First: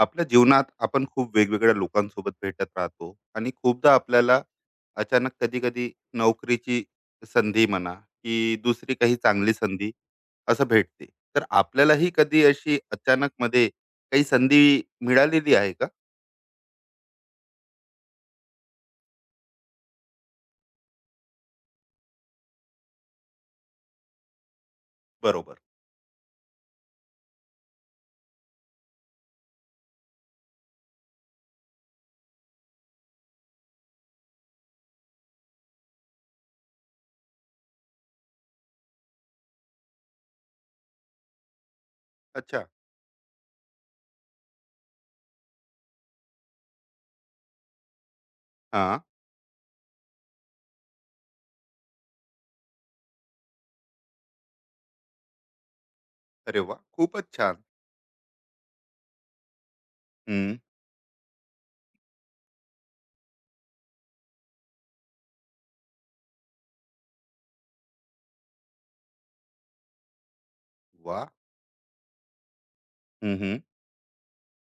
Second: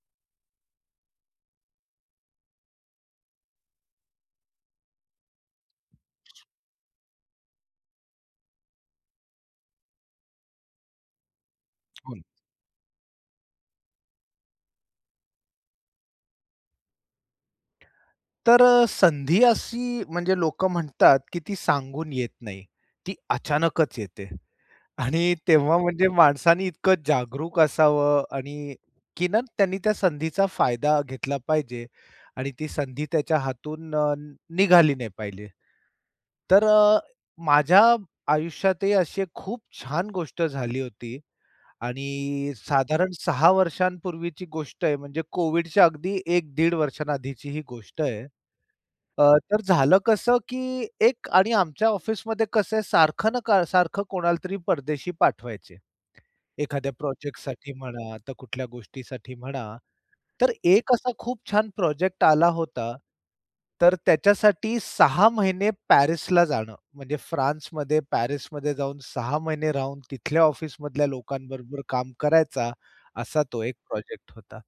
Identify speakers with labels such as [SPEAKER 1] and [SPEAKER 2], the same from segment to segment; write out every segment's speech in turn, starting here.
[SPEAKER 1] आपल्या जीवनात आपण खूप वेगवेगळ्या लोकांसोबत भेटत राहतो आणि खूपदा आपल्याला अचानक कधी कधी नोकरीची संधी म्हणा की दुसरी काही चांगली संधी असं भेटते. तर आपल्यालाही
[SPEAKER 2] हो ना.
[SPEAKER 1] कधी अशी अचानक मध्ये काही संधी मिळालेली आहे का?
[SPEAKER 2] तर संधी अशी म्हणजे लोकं म्हणतात, की ती सांगून येत नाही. ती अचानकच येते आणि
[SPEAKER 1] बरोबर.
[SPEAKER 2] तेव्हा म्हणजे माणसाने इतकं जागरूक असावं आणि की ना त्यांनी त्या संधीचा फायदा घेतला पाहिजे आणि ती संधी त्याच्या हातून निघाली नाही पाहिजे. तर माझ्या आयुष्यातही अशी एक खूप छान गोष्ट झाली होती आणि
[SPEAKER 1] अच्छा.
[SPEAKER 2] साधारण 6 वर्षांपूर्वीची गोष्ट आहे. म्हणजे कोविडच्या अगदी 1-1.5 वर्षांआधीची ही गोष्ट आहे.
[SPEAKER 1] हा.
[SPEAKER 2] अ, तर झालं कसं, की एक आणि आमच्या ऑफिसमध्ये कसं आहे, सारखं ना का सारखं कोणाला तरी परदेशी पाठवायचे.
[SPEAKER 1] अरे वा,
[SPEAKER 2] एखाद्या
[SPEAKER 1] खूपच छान.
[SPEAKER 2] प्रोजेक्टसाठी म्हणा, तर कुठल्या गोष्टीसाठी म्हणा. तर
[SPEAKER 1] हम्म.
[SPEAKER 2] एक असा खूप छान प्रोजेक्ट आला होता. तर त्याच्यासाठी 6 महिने पॅरिसला जाणं, म्हणजे फ्रान्समध्ये, पॅरिसमध्ये जाऊन 6 महिने राहून तिथल्या ऑफिसमधल्या
[SPEAKER 1] वा.
[SPEAKER 2] लोकांबरोबर काम करायचा, असा
[SPEAKER 1] हम्म.
[SPEAKER 2] तो एक प्रोजेक्ट होता.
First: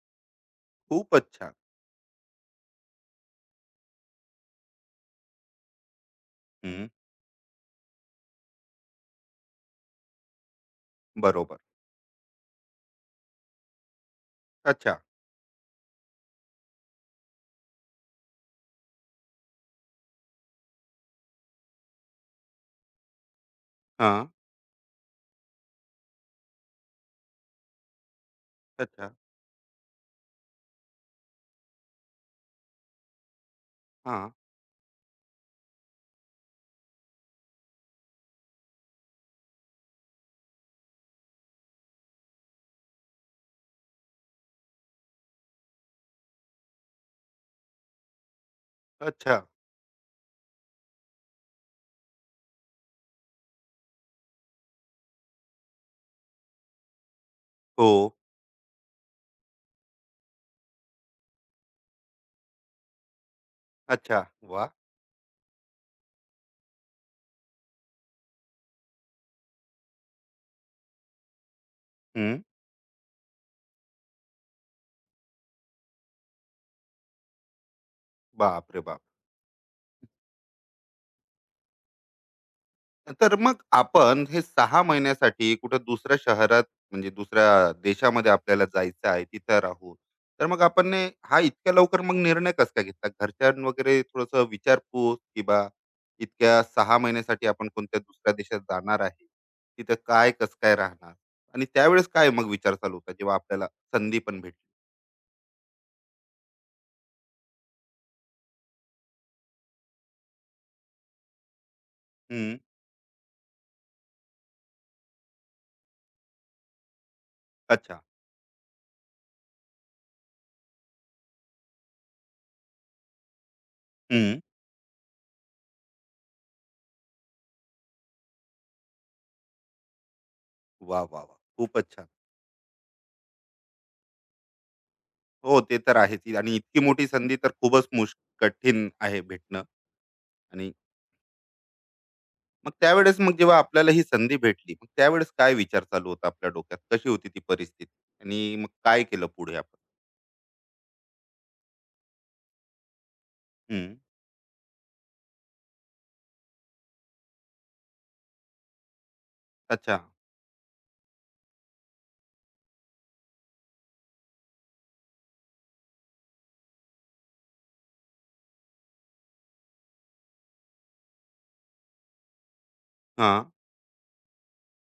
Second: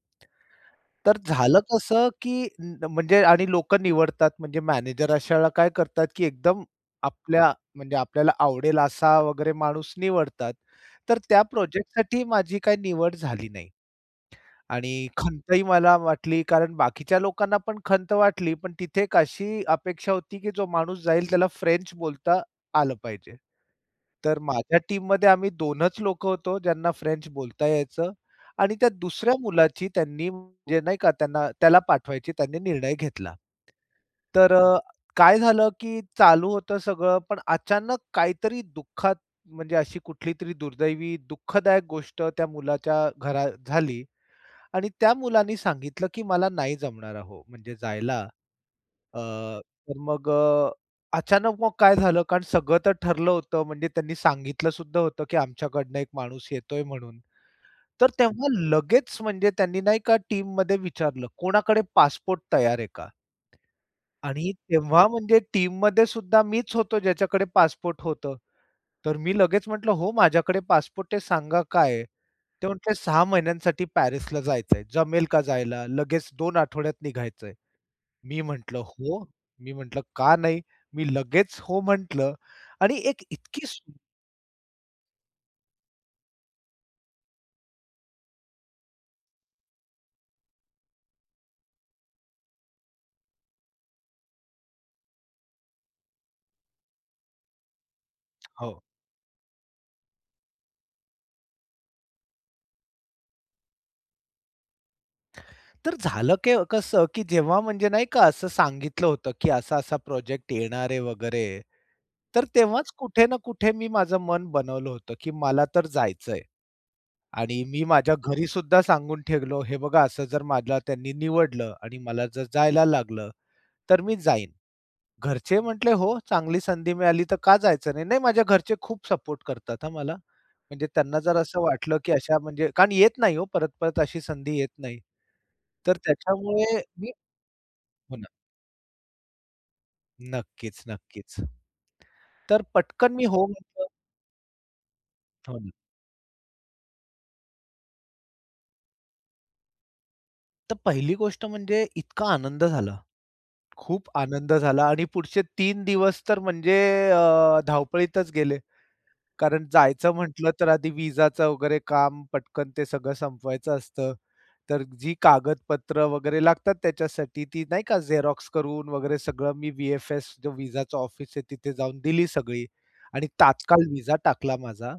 [SPEAKER 2] तर
[SPEAKER 1] खूपच छान.
[SPEAKER 2] झालं कसं, की न म्हणजे आणि लोकं निवडतात म्हणजे मॅनेजर अशाला काय करतात, की एकदम
[SPEAKER 1] हम्म.
[SPEAKER 2] आपल्या म्हणजे आपल्याला आवडेल असा वगैरे माणूस निवडतात. तर त्या
[SPEAKER 1] बरोबर.
[SPEAKER 2] प्रोजेक्टसाठी माझी काही निवड झाली नाही आणि
[SPEAKER 1] अच्छा.
[SPEAKER 2] खंतही मला वाटली कारण बाकीच्या लोकांना पण खंत वाटली, पण तिथे एक अशी अपेक्षा होती, की जो माणूस जाईल त्याला फ्रेंच बोलता आलं पाहिजे.
[SPEAKER 1] हा.
[SPEAKER 2] तर माझ्या टीममध्ये आम्ही दोनच लोक होतो ज्यांना फ्रेंच बोलता यायचं आणि त्या
[SPEAKER 1] अच्छा.
[SPEAKER 2] दुसऱ्या मुलाची त्यांनी म्हणजे नाही का त्यांना त्याला पाठवायची त्यांनी निर्णय घेतला.
[SPEAKER 1] हा.
[SPEAKER 2] तर काय झालं, की चालू होतं सगळं, पण अचानक काहीतरी दुःखात म्हणजे अशी कुठलीतरी दुर्दैवी, दुःखदायक गोष्ट त्या मुलाच्या घरात झाली आणि त्या मुलानी सांगितलं, की "मला नाही जमणार अहो, म्हणजे जायला." अ,
[SPEAKER 1] अच्छा.
[SPEAKER 2] तर मग अचानक मग काय झालं, कारण सगळं तर ठरलं होतं. म्हणजे त्यांनी सांगितलं सुद्धा होतं, की आमच्याकडनं एक माणूस येतोय म्हणून.
[SPEAKER 1] हो.
[SPEAKER 2] तर तेव्हा लगेच म्हणजे त्यांनी नाही का टीममध्ये विचारलं, "कोणाकडे पासपोर्ट तयार आहे का?"
[SPEAKER 1] अच्छा.
[SPEAKER 2] आणि
[SPEAKER 1] वा.
[SPEAKER 2] तेव्हा म्हणजे टीममध्ये सुद्धा मीच होतो ज्याच्याकडे पासपोर्ट होतं. तर मी लगेच म्हटलं, "हो, माझ्याकडे पासपोर्ट आहे, सांगा काय आहे?"
[SPEAKER 1] हम्म.
[SPEAKER 2] ते म्हटले, "6 महिन्यांसाठी पॅरिसला जायचंय. जमेल का जायला? लगेच 2 आठवड्यात निघायचंय." मी
[SPEAKER 1] बाप
[SPEAKER 2] म्हटलं,
[SPEAKER 1] रे बाप.
[SPEAKER 2] "हो." मी म्हटलं, "का नाही?" मी लगेच हो म्हटलं आणि एक
[SPEAKER 1] तर मग
[SPEAKER 2] इतकी.
[SPEAKER 1] आपण हे सहा महिन्यासाठी कुठं दुसऱ्या शहरात, म्हणजे दुसऱ्या देशामध्ये आपल्याला जायचं आहे, तिथं राहू. तर मग आपण ने हा इतक्या लवकर मग निर्णय कसा काय घेतला? घरच्यां वगैरे थोडंसं विचारपूस की बा इतक्या 6 महिन्यासाठी आपण कोणत्या दुसऱ्या देशात
[SPEAKER 2] हो.
[SPEAKER 1] जाणार आहे. तिथं काय कसं काय राहणार? आणि त्यावेळेस काय मग विचार चालू होता जेव्हा आपल्याला संधी पण भेटली?
[SPEAKER 2] तर झालं कसं, की जेव्हा म्हणजे नाही का असं सांगितलं होतं, की असा-असा प्रोजेक्ट येणार आहे वगैरे. तर
[SPEAKER 1] हं.
[SPEAKER 2] तेव्हाच कुठे ना कुठे मी माझं मन बनवलं होतं, की मला तर जायचंय आणि मी
[SPEAKER 1] अच्छा.
[SPEAKER 2] माझ्या घरी सुद्धा सांगून ठेवलो, "हे बघा असं जर मला त्यांनी निवडलं आणि मला जर जायला लागलं, तर मी
[SPEAKER 1] हं.
[SPEAKER 2] जाईन." घरचे म्हटले, "हो, चांगली संधी मिळाली तर का जायचं नाही?" नाही, माझ्या घरचे खूप सपोर्ट करतात हां मला. म्हणजे
[SPEAKER 1] वाह,
[SPEAKER 2] त्यांना
[SPEAKER 1] वाह, वाह!
[SPEAKER 2] जर असं
[SPEAKER 1] खूपच
[SPEAKER 2] वाटलं,
[SPEAKER 1] छान.
[SPEAKER 2] की अशा म्हणजे कारण येत नाही हो परत-परत अशी संधी येत नाही.
[SPEAKER 1] हो, ते तर
[SPEAKER 2] तर
[SPEAKER 1] आहेच. आणि
[SPEAKER 2] त्याच्यामुळे
[SPEAKER 1] इतकी मोठी
[SPEAKER 2] मी
[SPEAKER 1] संधी तर खूपच मुश
[SPEAKER 2] हो ना.
[SPEAKER 1] कठीण आहे भेटणं. आणि
[SPEAKER 2] नक्कीच, नक्कीच. तर
[SPEAKER 1] मग
[SPEAKER 2] पटकन
[SPEAKER 1] त्यावेळेस
[SPEAKER 2] मी
[SPEAKER 1] मग
[SPEAKER 2] हो
[SPEAKER 1] जेव्हा
[SPEAKER 2] म्हटलं.
[SPEAKER 1] आपल्याला ही संधी भेटली, मग त्यावेळेस काय
[SPEAKER 2] हो ना.
[SPEAKER 1] विचार चालू होता आपल्या डोक्यात? कशी होती ती परिस्थिती? आणि मग काय केलं पुढे आपण?
[SPEAKER 2] तर पहिली गोष्ट म्हणजे इतका आनंद झाला.
[SPEAKER 1] हं.
[SPEAKER 2] खूप आनंद झाला आणि पुढचे 3 दिवस तर म्हणजे धावपळीतच गेले. कारण
[SPEAKER 1] अच्छा.
[SPEAKER 2] जायचं म्हटलं तर आधी विजाचं वगैरे काम पटकन ते सगळं संपवायचं असतं. तर जी कागदपत्र वगैरे लागतात त्याच्यासाठी ती नाही का झेरॉक्स करून वगैरे सगळं मी व्ही-एफ-एस जो विजाचं ऑफिस आहे तिथे जाऊन दिली सगळी आणि
[SPEAKER 1] हां.
[SPEAKER 2] तात्काळ विजा टाकला माझा.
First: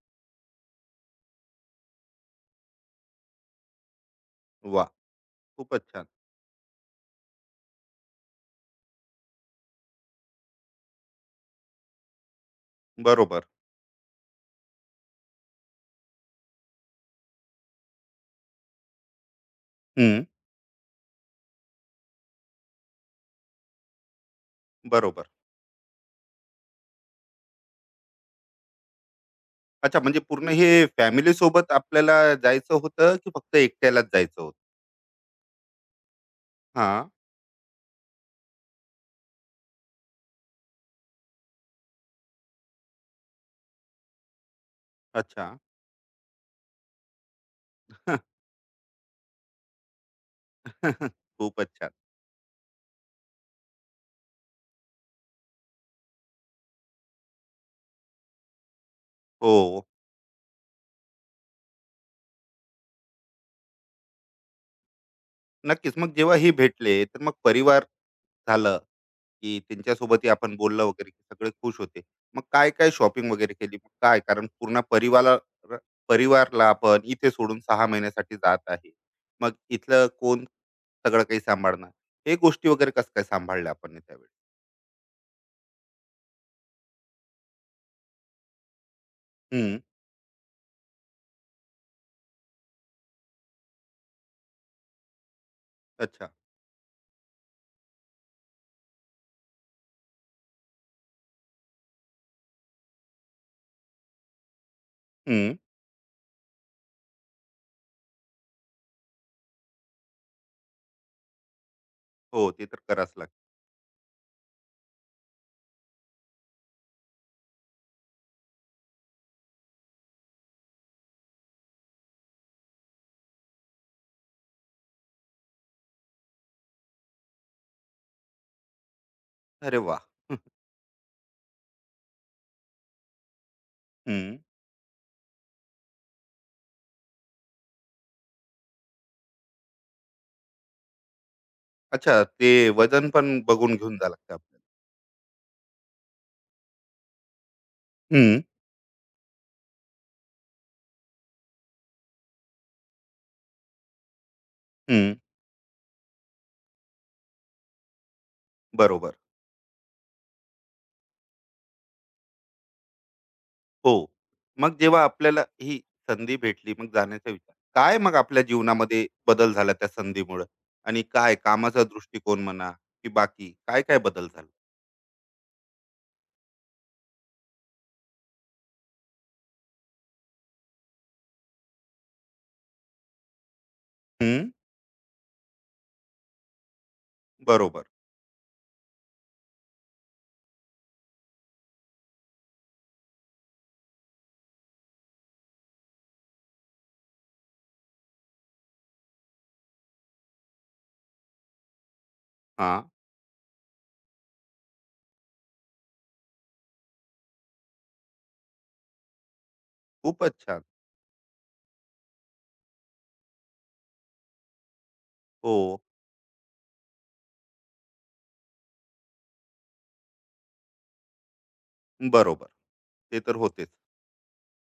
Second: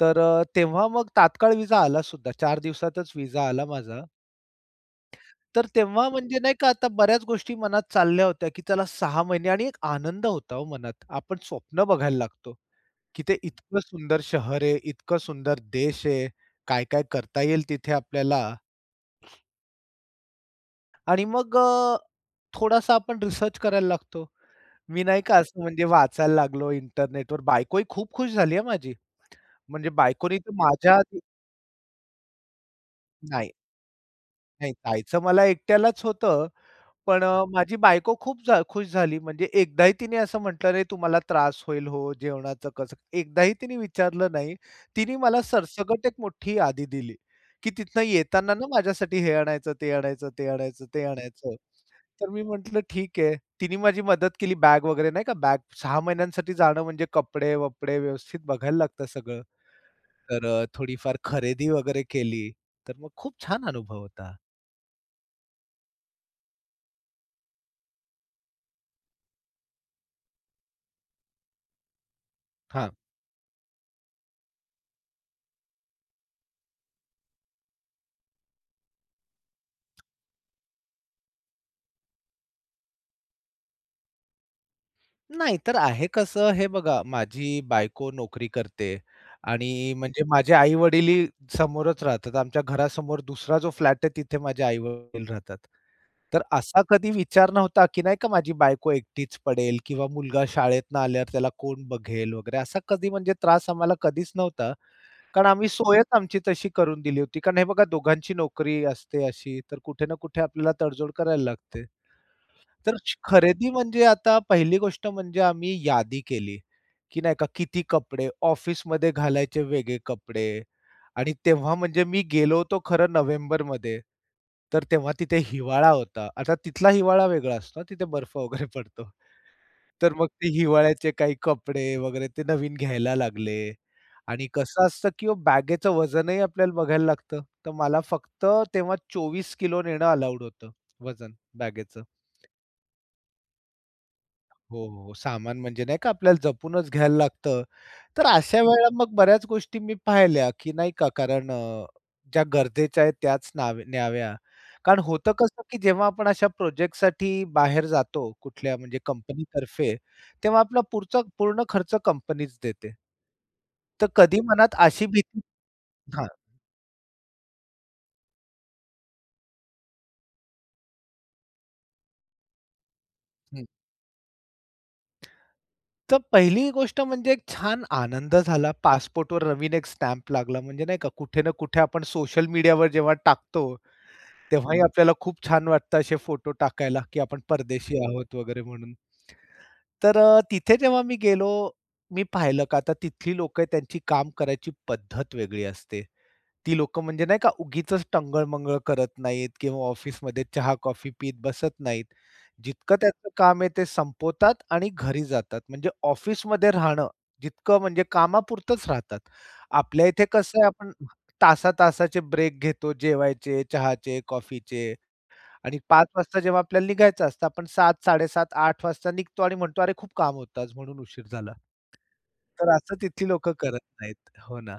[SPEAKER 2] तर तेव्हा मग तात्काळ विजा आला सुद्धा. 4 दिवसातच विजा आला माझा.
[SPEAKER 1] वा,
[SPEAKER 2] तर
[SPEAKER 1] खूपच छान.
[SPEAKER 2] तेव्हा म्हणजे नाही का आता बऱ्याच गोष्टी मनात चालल्या होत्या, की चला 6 महिने आणि एक आनंद होता हो मनात. आपण स्वप्न बघायला लागतो. की ते
[SPEAKER 1] बरोबर.
[SPEAKER 2] इतकं सुंदर शहर आहे, इतकं सुंदर देश आहे, काय-काय करता येईल तिथे आपल्याला
[SPEAKER 1] हं.
[SPEAKER 2] आणि मग थोडासा आपण रिसर्च करायला लागतो. मी नाही
[SPEAKER 1] बरोबर.
[SPEAKER 2] का असं म्हणजे वाचायला लागलो इंटरनेटवर. बायकोही खूप खुश झाली आहे माझी. म्हणजे
[SPEAKER 1] अच्छा, म्हणजे
[SPEAKER 2] बायकोनी
[SPEAKER 1] पूर्ण
[SPEAKER 2] तर
[SPEAKER 1] हे
[SPEAKER 2] माझ्या आधी
[SPEAKER 1] फॅमिलीसोबत आपल्याला जायचं होतं की
[SPEAKER 2] नाही.
[SPEAKER 1] फक्त एकट्यालाच जायचं होतं?
[SPEAKER 2] नाही, जायचं मला एकट्यालाच होतं.
[SPEAKER 1] हां.
[SPEAKER 2] पण माझी बायको खूप खुश झाली. म्हणजे एकदाही तिने असं म्हटलं नाही, "तुम्हाला त्रास होईल हो जेवणाचं कसं?" एकदाही तिने विचारलं नाही. तिने मला
[SPEAKER 1] अच्छा.
[SPEAKER 2] सरसकट एक मोठी यादी दिली, की तिथनं येताना ना माझ्यासाठी हे आणायचं, ते आणायचं, ते आणायचं, ते आणायचं.
[SPEAKER 1] खूपच छान.
[SPEAKER 2] तर मी म्हटलं, "ठीक आहे." तिने माझी मदत केली. बॅग वगैरे नाही का, बॅग 6 महिन्यांसाठी जाणं म्हणजे कपडे-वपडे व्यवस्थित बघायला लागतं सगळं.
[SPEAKER 1] हो.
[SPEAKER 2] तर थोडीफार खरेदी वगैरे केली. तर मग खूप छान अनुभव होता.
[SPEAKER 1] नक्कीच. मग जेव्हा हे भेटले, तर मग परिवार झालं की त्यांच्यासोबतही आपण बोललं वगैरे की सगळे खुश होते. मग काय-काय
[SPEAKER 2] हां.
[SPEAKER 1] शॉपिंग वगैरे केली? मग काय, कारण पूर्ण परिवाला परिवारला आपण इथे सोडून सहा महिन्यासाठी जात आहे. मग इथलं कोण सगळं काही सांभाळणार? हे गोष्टी वगैरे कसं काय सांभाळल्या आपण हे त्यावेळी?
[SPEAKER 2] नाही, तर आहे कसं, हे बघा माझी बायको नोकरी करते
[SPEAKER 1] हं.
[SPEAKER 2] आणि म्हणजे माझे आई-वडीलही समोरच राहतात. आमच्या घरासमोर दुसरा जो फ्लॅट आहे तिथे माझे आई-वडील राहतात.
[SPEAKER 1] अच्छा.
[SPEAKER 2] तर असा कधी विचार नव्हता, की नाही का माझी बायको एकटीच पडेल किंवा मुलगा शाळेतनं आल्यावर त्याला कोण बघेल वगैरे असा कधी म्हणजे त्रास आम्हाला कधीच नव्हता. कारण
[SPEAKER 1] हं.
[SPEAKER 2] आम्ही सोयच आमची तशी करून दिली होती. कारण हे बघा दोघांची नोकरी असते अशी, तर कुठे ना कुठे आपल्याला तडजोड करायला लागते.
[SPEAKER 1] हो, ते तर
[SPEAKER 2] तर
[SPEAKER 1] करावंच लागतं.
[SPEAKER 2] खरेदी म्हणजे आता पहिली गोष्ट म्हणजे आम्ही यादी केली, की नाही का किती कपडे, ऑफिसमध्ये घालायचे वेगळे कपडे आणि तेव्हा म्हणजे मी गेलो होतो खरं नोव्हेंबरमध्ये, तर तेव्हा तिथे हिवाळा होता. आता तिथला हिवाळा वेगळा असतो, ना, तिथे बर्फ वगैरे पडतो.
[SPEAKER 1] अरे वाह!
[SPEAKER 2] तर मग ते हिवाळ्याचे काही कपडे वगैरे ते नवीन घ्यायला लागले
[SPEAKER 1] हं.
[SPEAKER 2] आणि कसं असतं, की ओ बॅगेचं वजनही आपल्याला बघायला लागतं. तर मला फक्त तेव्हा 24 किलो नेणं अलाउड होतं वजन बॅगेचं.
[SPEAKER 1] अच्छा, ते वजन पण बघून घेऊन जावं लागतं आपल्याला.
[SPEAKER 2] हो, हो. सामान म्हणजे नाही का आपल्याला जपूनच घ्यायला लागतं. तर
[SPEAKER 1] हं,
[SPEAKER 2] अशा वेळेला मग बऱ्याच गोष्टी मी पाहिल्या, की नाही का कारण ज्या गरजेच्या आहेत त्याच नावे न्याव्या. कारण
[SPEAKER 1] हं.
[SPEAKER 2] होतं कसं, की जेव्हा आपण अशा प्रोजेक्टसाठी बाहेर जातो कुठल्या म्हणजे
[SPEAKER 1] बरोबर.
[SPEAKER 2] कंपनीतर्फे, तेव्हा आपला पुढचा पूर्ण खर्च कंपनीच देते.
[SPEAKER 1] हो.
[SPEAKER 2] तर कधी मनात
[SPEAKER 1] मग जेव्हा
[SPEAKER 2] अशी
[SPEAKER 1] आपल्याला
[SPEAKER 2] भीती
[SPEAKER 1] ही
[SPEAKER 2] हां,
[SPEAKER 1] संधी भेटली, मग जाण्याचा विचार. काय मग आपल्या जीवनामध्ये बदल झाला त्या संधीमुळं? आणि काय कामाचा दृष्टिकोन म्हणा, की बाकी
[SPEAKER 2] हं.
[SPEAKER 1] काय-काय बदल झाला?
[SPEAKER 2] तर पहिली गोष्ट म्हणजे एक छान आनंद झाला. पासपोर्टवर नवीन एक स्टॅम्प लागला म्हणजे नाही का कुठे ना कुठे आपण सोशल मीडियावर जेव्हा टाकतो,
[SPEAKER 1] हं,
[SPEAKER 2] तेव्हाही आपल्याला खूप छान वाटतं असे फोटो टाकायला, की आपण
[SPEAKER 1] बरोबर.
[SPEAKER 2] परदेशी आहोत वगैरे म्हणून. तर तिथे जेव्हा मी गेलो, मी पाहिलं का आता तिथली लोकं त्यांची काम करायची पद्धत वेगळी असते. ती लोकं म्हणजे नाही का उगीचच टंगळ-मंगळ करत नाहीत किंवा ऑफिसमध्ये चहा-कॉफी पीत बसत नाहीत.
[SPEAKER 1] हां,
[SPEAKER 2] जितकं त्यांचं काम आहे ते संपवतात आणि घरी जातात. म्हणजे ऑफिसमध्ये राहणं जितकं म्हणजे कामापुरतंच राहतात. आपल्या इथे
[SPEAKER 1] खूपच
[SPEAKER 2] कसं
[SPEAKER 1] छान.
[SPEAKER 2] आहे आपण तासा-तासाचे ब्रेक घेतो जेवायचे, चहाचे, कॉफीचे. आणि
[SPEAKER 1] हो,
[SPEAKER 2] 5 वाजता जेव्हा आपल्याला निघायचं असतं, आपण 7, 7:30, 8 वाजता निघतो आणि म्हणतो, "अरे, खूप काम होतं आज, म्हणून उशीर झाला."
[SPEAKER 1] बरोबर.
[SPEAKER 2] तर असं
[SPEAKER 1] ते
[SPEAKER 2] तिथली
[SPEAKER 1] तर
[SPEAKER 2] लोकं
[SPEAKER 1] होतेच.
[SPEAKER 2] करत नाहीत. हो ना.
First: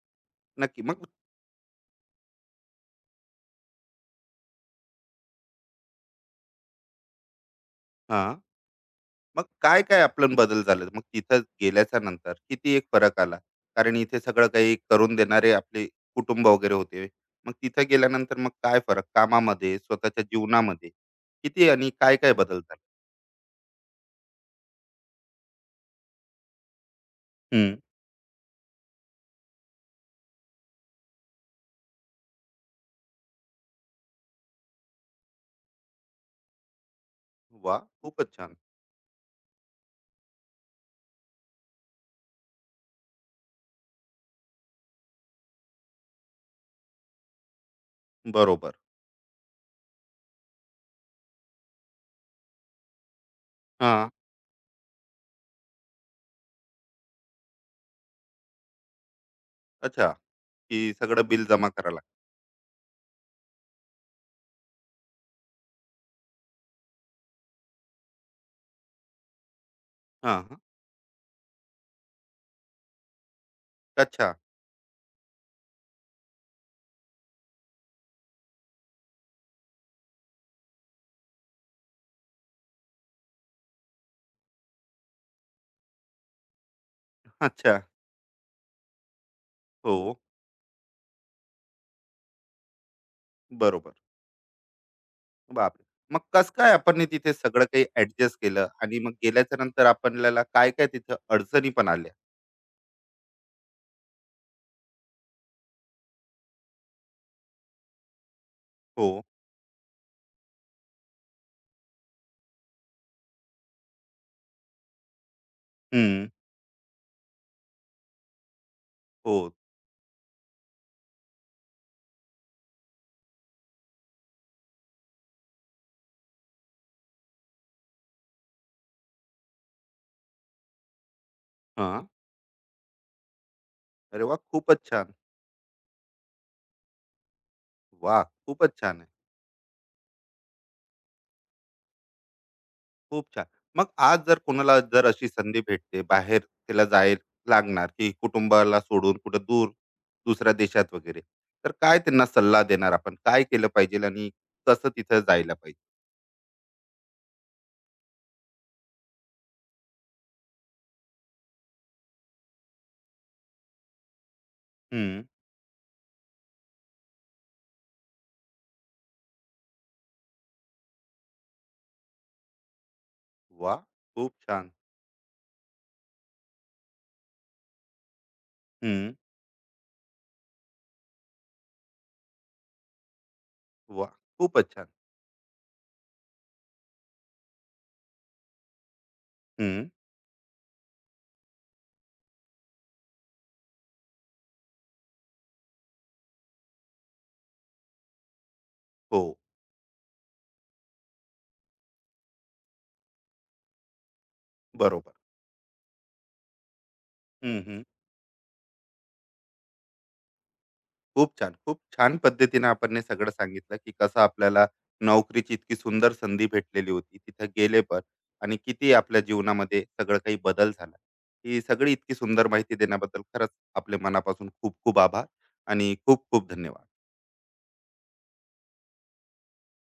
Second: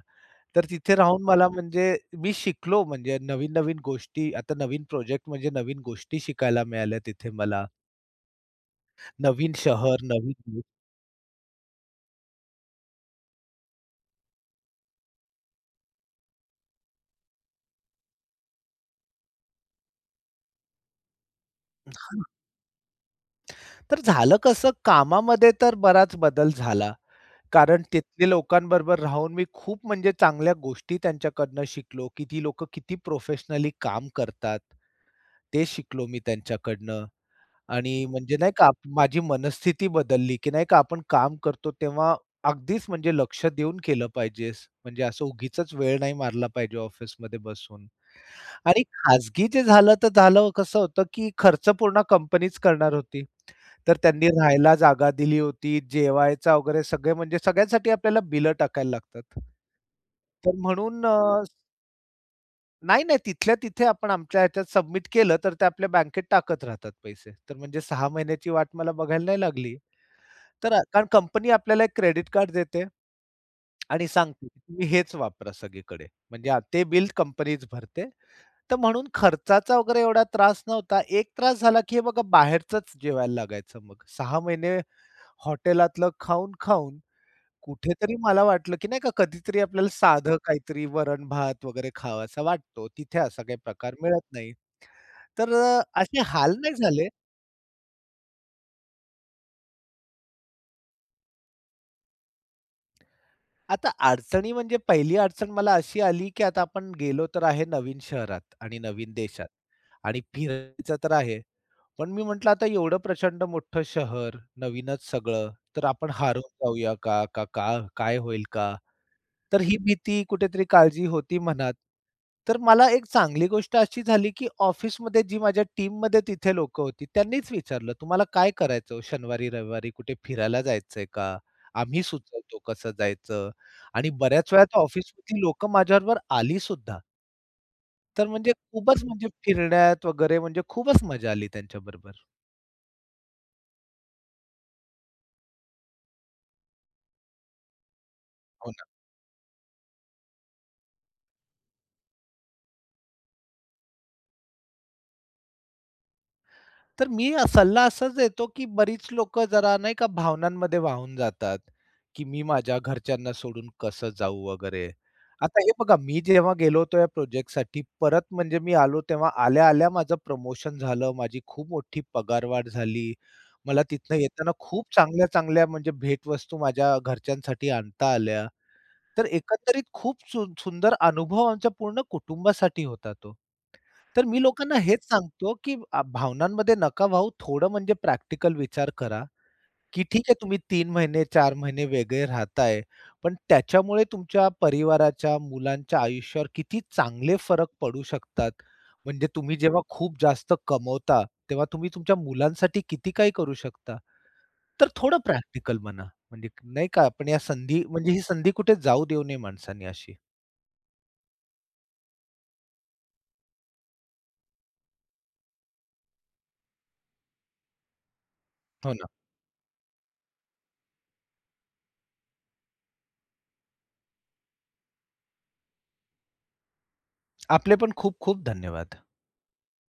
[SPEAKER 2] तर
[SPEAKER 1] नक्की.
[SPEAKER 2] तिथे
[SPEAKER 1] मग
[SPEAKER 2] राहून मला म्हणजे मी शिकलो म्हणजे नवीन-नवीन गोष्टी, आता नवीन प्रोजेक्ट म्हणजे नवीन गोष्टी शिकायला मिळाल्या तिथे मला.
[SPEAKER 1] हां. मग
[SPEAKER 2] नवीन
[SPEAKER 1] काय काय
[SPEAKER 2] शहर,
[SPEAKER 1] आपलं
[SPEAKER 2] नवीन
[SPEAKER 1] बदल
[SPEAKER 2] देश.
[SPEAKER 1] झाले? मग तिथं गेल्याच्या नंतर किती एक फरक आला? कारण इथे सगळं काही करून देणारे आपले कुटुंब वगैरे होते. मग तिथं गेल्यानंतर मग काय फरक कामामध्ये, स्वतःच्या जीवनामध्ये किती आणि काय-काय बदल झाले?
[SPEAKER 2] तर झालं कसं, कामामध्ये तर बराच बदल झाला.
[SPEAKER 1] हं.
[SPEAKER 2] कारण तिथल्या लोकांबरोबर राहून मी खूप म्हणजे चांगल्या गोष्टी त्यांच्याकडनं शिकलो, की ती लोकं किती प्रोफेशनली काम करतात. ते शिकलो मी त्यांच्याकडनं
[SPEAKER 1] वाह!
[SPEAKER 2] आणि
[SPEAKER 1] खूपच
[SPEAKER 2] म्हणजे नाही
[SPEAKER 1] छान.
[SPEAKER 2] का माझी मनस्थिती बदलली, की नाही का आपण काम करतो तेव्हा अगदीच म्हणजे लक्ष देऊन केलं पाहिजेस. म्हणजे असं उगीचच वेळ नाही मारला पाहिजे ऑफिसमध्ये बसून.
[SPEAKER 1] बरोबर.
[SPEAKER 2] आणि खाजगी जे झालं तर झालं कसं होतं, की खर्च पूर्ण कंपनीच करणार होती. तर
[SPEAKER 1] हां.
[SPEAKER 2] त्यांनी राहायला जागा दिली होती, जेवायचा वगैरे सगळे म्हणजे सगळ्यांसाठी आपल्याला बिलं टाकायला लागतात.
[SPEAKER 1] अच्छा,
[SPEAKER 2] तर
[SPEAKER 1] की
[SPEAKER 2] म्हणून
[SPEAKER 1] सगळं बिल जमा करावं लागतं.
[SPEAKER 2] नाही, नाही. तिथल्या तिथे आपण आमच्या ह्याच्यात सबमिट केलं, तर ते आपल्या बँकेत टाकत राहतात पैसे. तर म्हणजे 6 महिन्याची वाट मला बघायला नाही लागली.
[SPEAKER 1] हां,
[SPEAKER 2] तर कारण कंपनी आपल्याला एक क्रेडिट कार्ड देते आणि
[SPEAKER 1] अच्छा,
[SPEAKER 2] सांगते, की "तुम्ही हेच वापरा सगळीकडे." म्हणजे ते बिल कंपनीच भरते. तर म्हणून खर्चाचा वगैरे एवढा त्रास नव्हता. एक त्रास झाला, की हे बघा बाहेरचंच जेवायला लागायचं मग. 6 महिने हॉटेलातलं खाऊन-खाऊन
[SPEAKER 1] अच्छा.
[SPEAKER 2] कुठेतरी मला वाटलं, की नाही का कधीतरी आपल्याला
[SPEAKER 1] हो,
[SPEAKER 2] साधं काहीतरी वरण-भात वगैरे खावासा वाटतो. तिथे असा काही
[SPEAKER 1] बरोबर.
[SPEAKER 2] प्रकार मिळत नाही. तर
[SPEAKER 1] बापरे! मग
[SPEAKER 2] असे
[SPEAKER 1] कसं
[SPEAKER 2] हाल
[SPEAKER 1] काय
[SPEAKER 2] नाही
[SPEAKER 1] आपण हे
[SPEAKER 2] झाले.
[SPEAKER 1] तिथे सगळं काही ॲडजस्ट केलं आणि मग गेल्याच्या नंतर आपल्याला काय-काय तिथं अडचणी पण आल्या?
[SPEAKER 2] आता अडचणी म्हणजे पहिली अडचण मला अशी आली, की आता आपण गेलो तर आहे नवीन शहरात आणि
[SPEAKER 1] हो.
[SPEAKER 2] नवीन देशात आणि फिरायचं तर आहे. पण मी म्हटलं आता एवढं प्रचंड मोठं शहर, नवीनच सगळं, तर आपण
[SPEAKER 1] हं.
[SPEAKER 2] हारून जाऊया का? का काय होईल का?
[SPEAKER 1] हो.
[SPEAKER 2] तर ही भीती कुठेतरी काळजी होती मनात. तर मला एक चांगली गोष्ट अशी झाली, की ऑफिसमध्ये जी माझ्या टीममध्ये तिथे लोक होती, त्यांनीच विचारलं, "तुम्हाला काय करायचं हो शनिवारी, रविवारी कुठे फिरायला जायचंय का? आम्ही
[SPEAKER 1] हां.
[SPEAKER 2] सुचवतो कसं जायचं." आणि
[SPEAKER 1] अरे वाह!
[SPEAKER 2] बऱ्याच वेळा त्या
[SPEAKER 1] खूपच छान.
[SPEAKER 2] ऑफिसमधली लोकं माझ्याबरोबर आली सुद्धा.
[SPEAKER 1] वाह!
[SPEAKER 2] तर म्हणजे
[SPEAKER 1] खूपच छान
[SPEAKER 2] खूपच
[SPEAKER 1] आहे.
[SPEAKER 2] म्हणजे फिरण्यात वगैरे म्हणजे खूपच मजा आली त्यांच्याबरोबर.
[SPEAKER 1] खूप छान. मग आज जर कोणाला जर अशी संधी भेटते, बाहेर त्याला जायला लागणार, की
[SPEAKER 2] हो,
[SPEAKER 1] कुटुंबाला सोडून कुठं दूर दुसऱ्या देशात वगैरे, तर काय त्यांना सल्ला देणार आपण? काय केलं पाहिजे आणि कसं तिथं जायला पाहिजे?
[SPEAKER 2] तर मी सल्ला असाच देतो, की बरीच लोकं जरा नाही का भावनांमध्ये वाहून जातात, की मी माझ्या घरच्यांना सोडून कसं जाऊ वगैरे.
[SPEAKER 1] हं.
[SPEAKER 2] आता हे बघा मी जेव्हा गेलो होतो या प्रोजेक्टसाठी परत म्हणजे मी आलो तेव्हा आल्या-आल्या माझं प्रमोशन झालं. माझी खूप मोठी पगारवाढ झाली.
[SPEAKER 1] वाह!
[SPEAKER 2] मला तिथनं
[SPEAKER 1] खूप
[SPEAKER 2] येताना
[SPEAKER 1] छान.
[SPEAKER 2] खूप चांगल्या-चांगल्या म्हणजे भेटवस्तू माझ्या घरच्यांसाठी आणता आल्या.
[SPEAKER 1] हं.
[SPEAKER 2] तर एकंदरीत खूप सुंदर अनुभव आमच्या पूर्ण कुटुंबासाठी होता तो.
[SPEAKER 1] वाह!
[SPEAKER 2] तर मी
[SPEAKER 1] खूपच
[SPEAKER 2] लोकांना
[SPEAKER 1] छान.
[SPEAKER 2] हेच सांगतो, की भावनांमध्ये नका वाहू. थोडं म्हणजे प्रॅक्टिकल विचार करा,
[SPEAKER 1] हं.
[SPEAKER 2] की ठीक आहे तुम्ही 3 महिने, 4 महिने वेगळे राहताय. पण त्याच्यामुळे तुमच्या परिवाराच्या, मुलांच्या आयुष्यावर किती चांगले फरक पडू शकतात.
[SPEAKER 1] हो.
[SPEAKER 2] म्हणजे तुम्ही जेव्हा खूप जास्त कमवता, तेव्हा तुम्ही तुमच्या मुलांसाठी किती काही करू शकता. तर
[SPEAKER 1] बरोबर.
[SPEAKER 2] थोडं प्रॅक्टिकल म्हणा. म्हणजे नाही का आपण या
[SPEAKER 1] हं,
[SPEAKER 2] संधी म्हणजे ही संधी कुठे जाऊ देऊ नये माणसांनी अशी.
[SPEAKER 1] खूप छान पद्धतीने आपण हे सगळं सांगितलं की कसं आपल्याला नोकरीची इतकी सुंदर संधी भेटलेली होती तिथे गेले पण आणि किती
[SPEAKER 2] हो ना.
[SPEAKER 1] आपल्या जीवनामध्ये सगळं काही बदल झाला. ही सगळी इतकी सुंदर माहिती देण्याबद्दल खरंच आपले मनापासून खूप खूप आभार आणि खूप खूप धन्यवाद.
[SPEAKER 2] आपले पण खूप खूप धन्यवाद.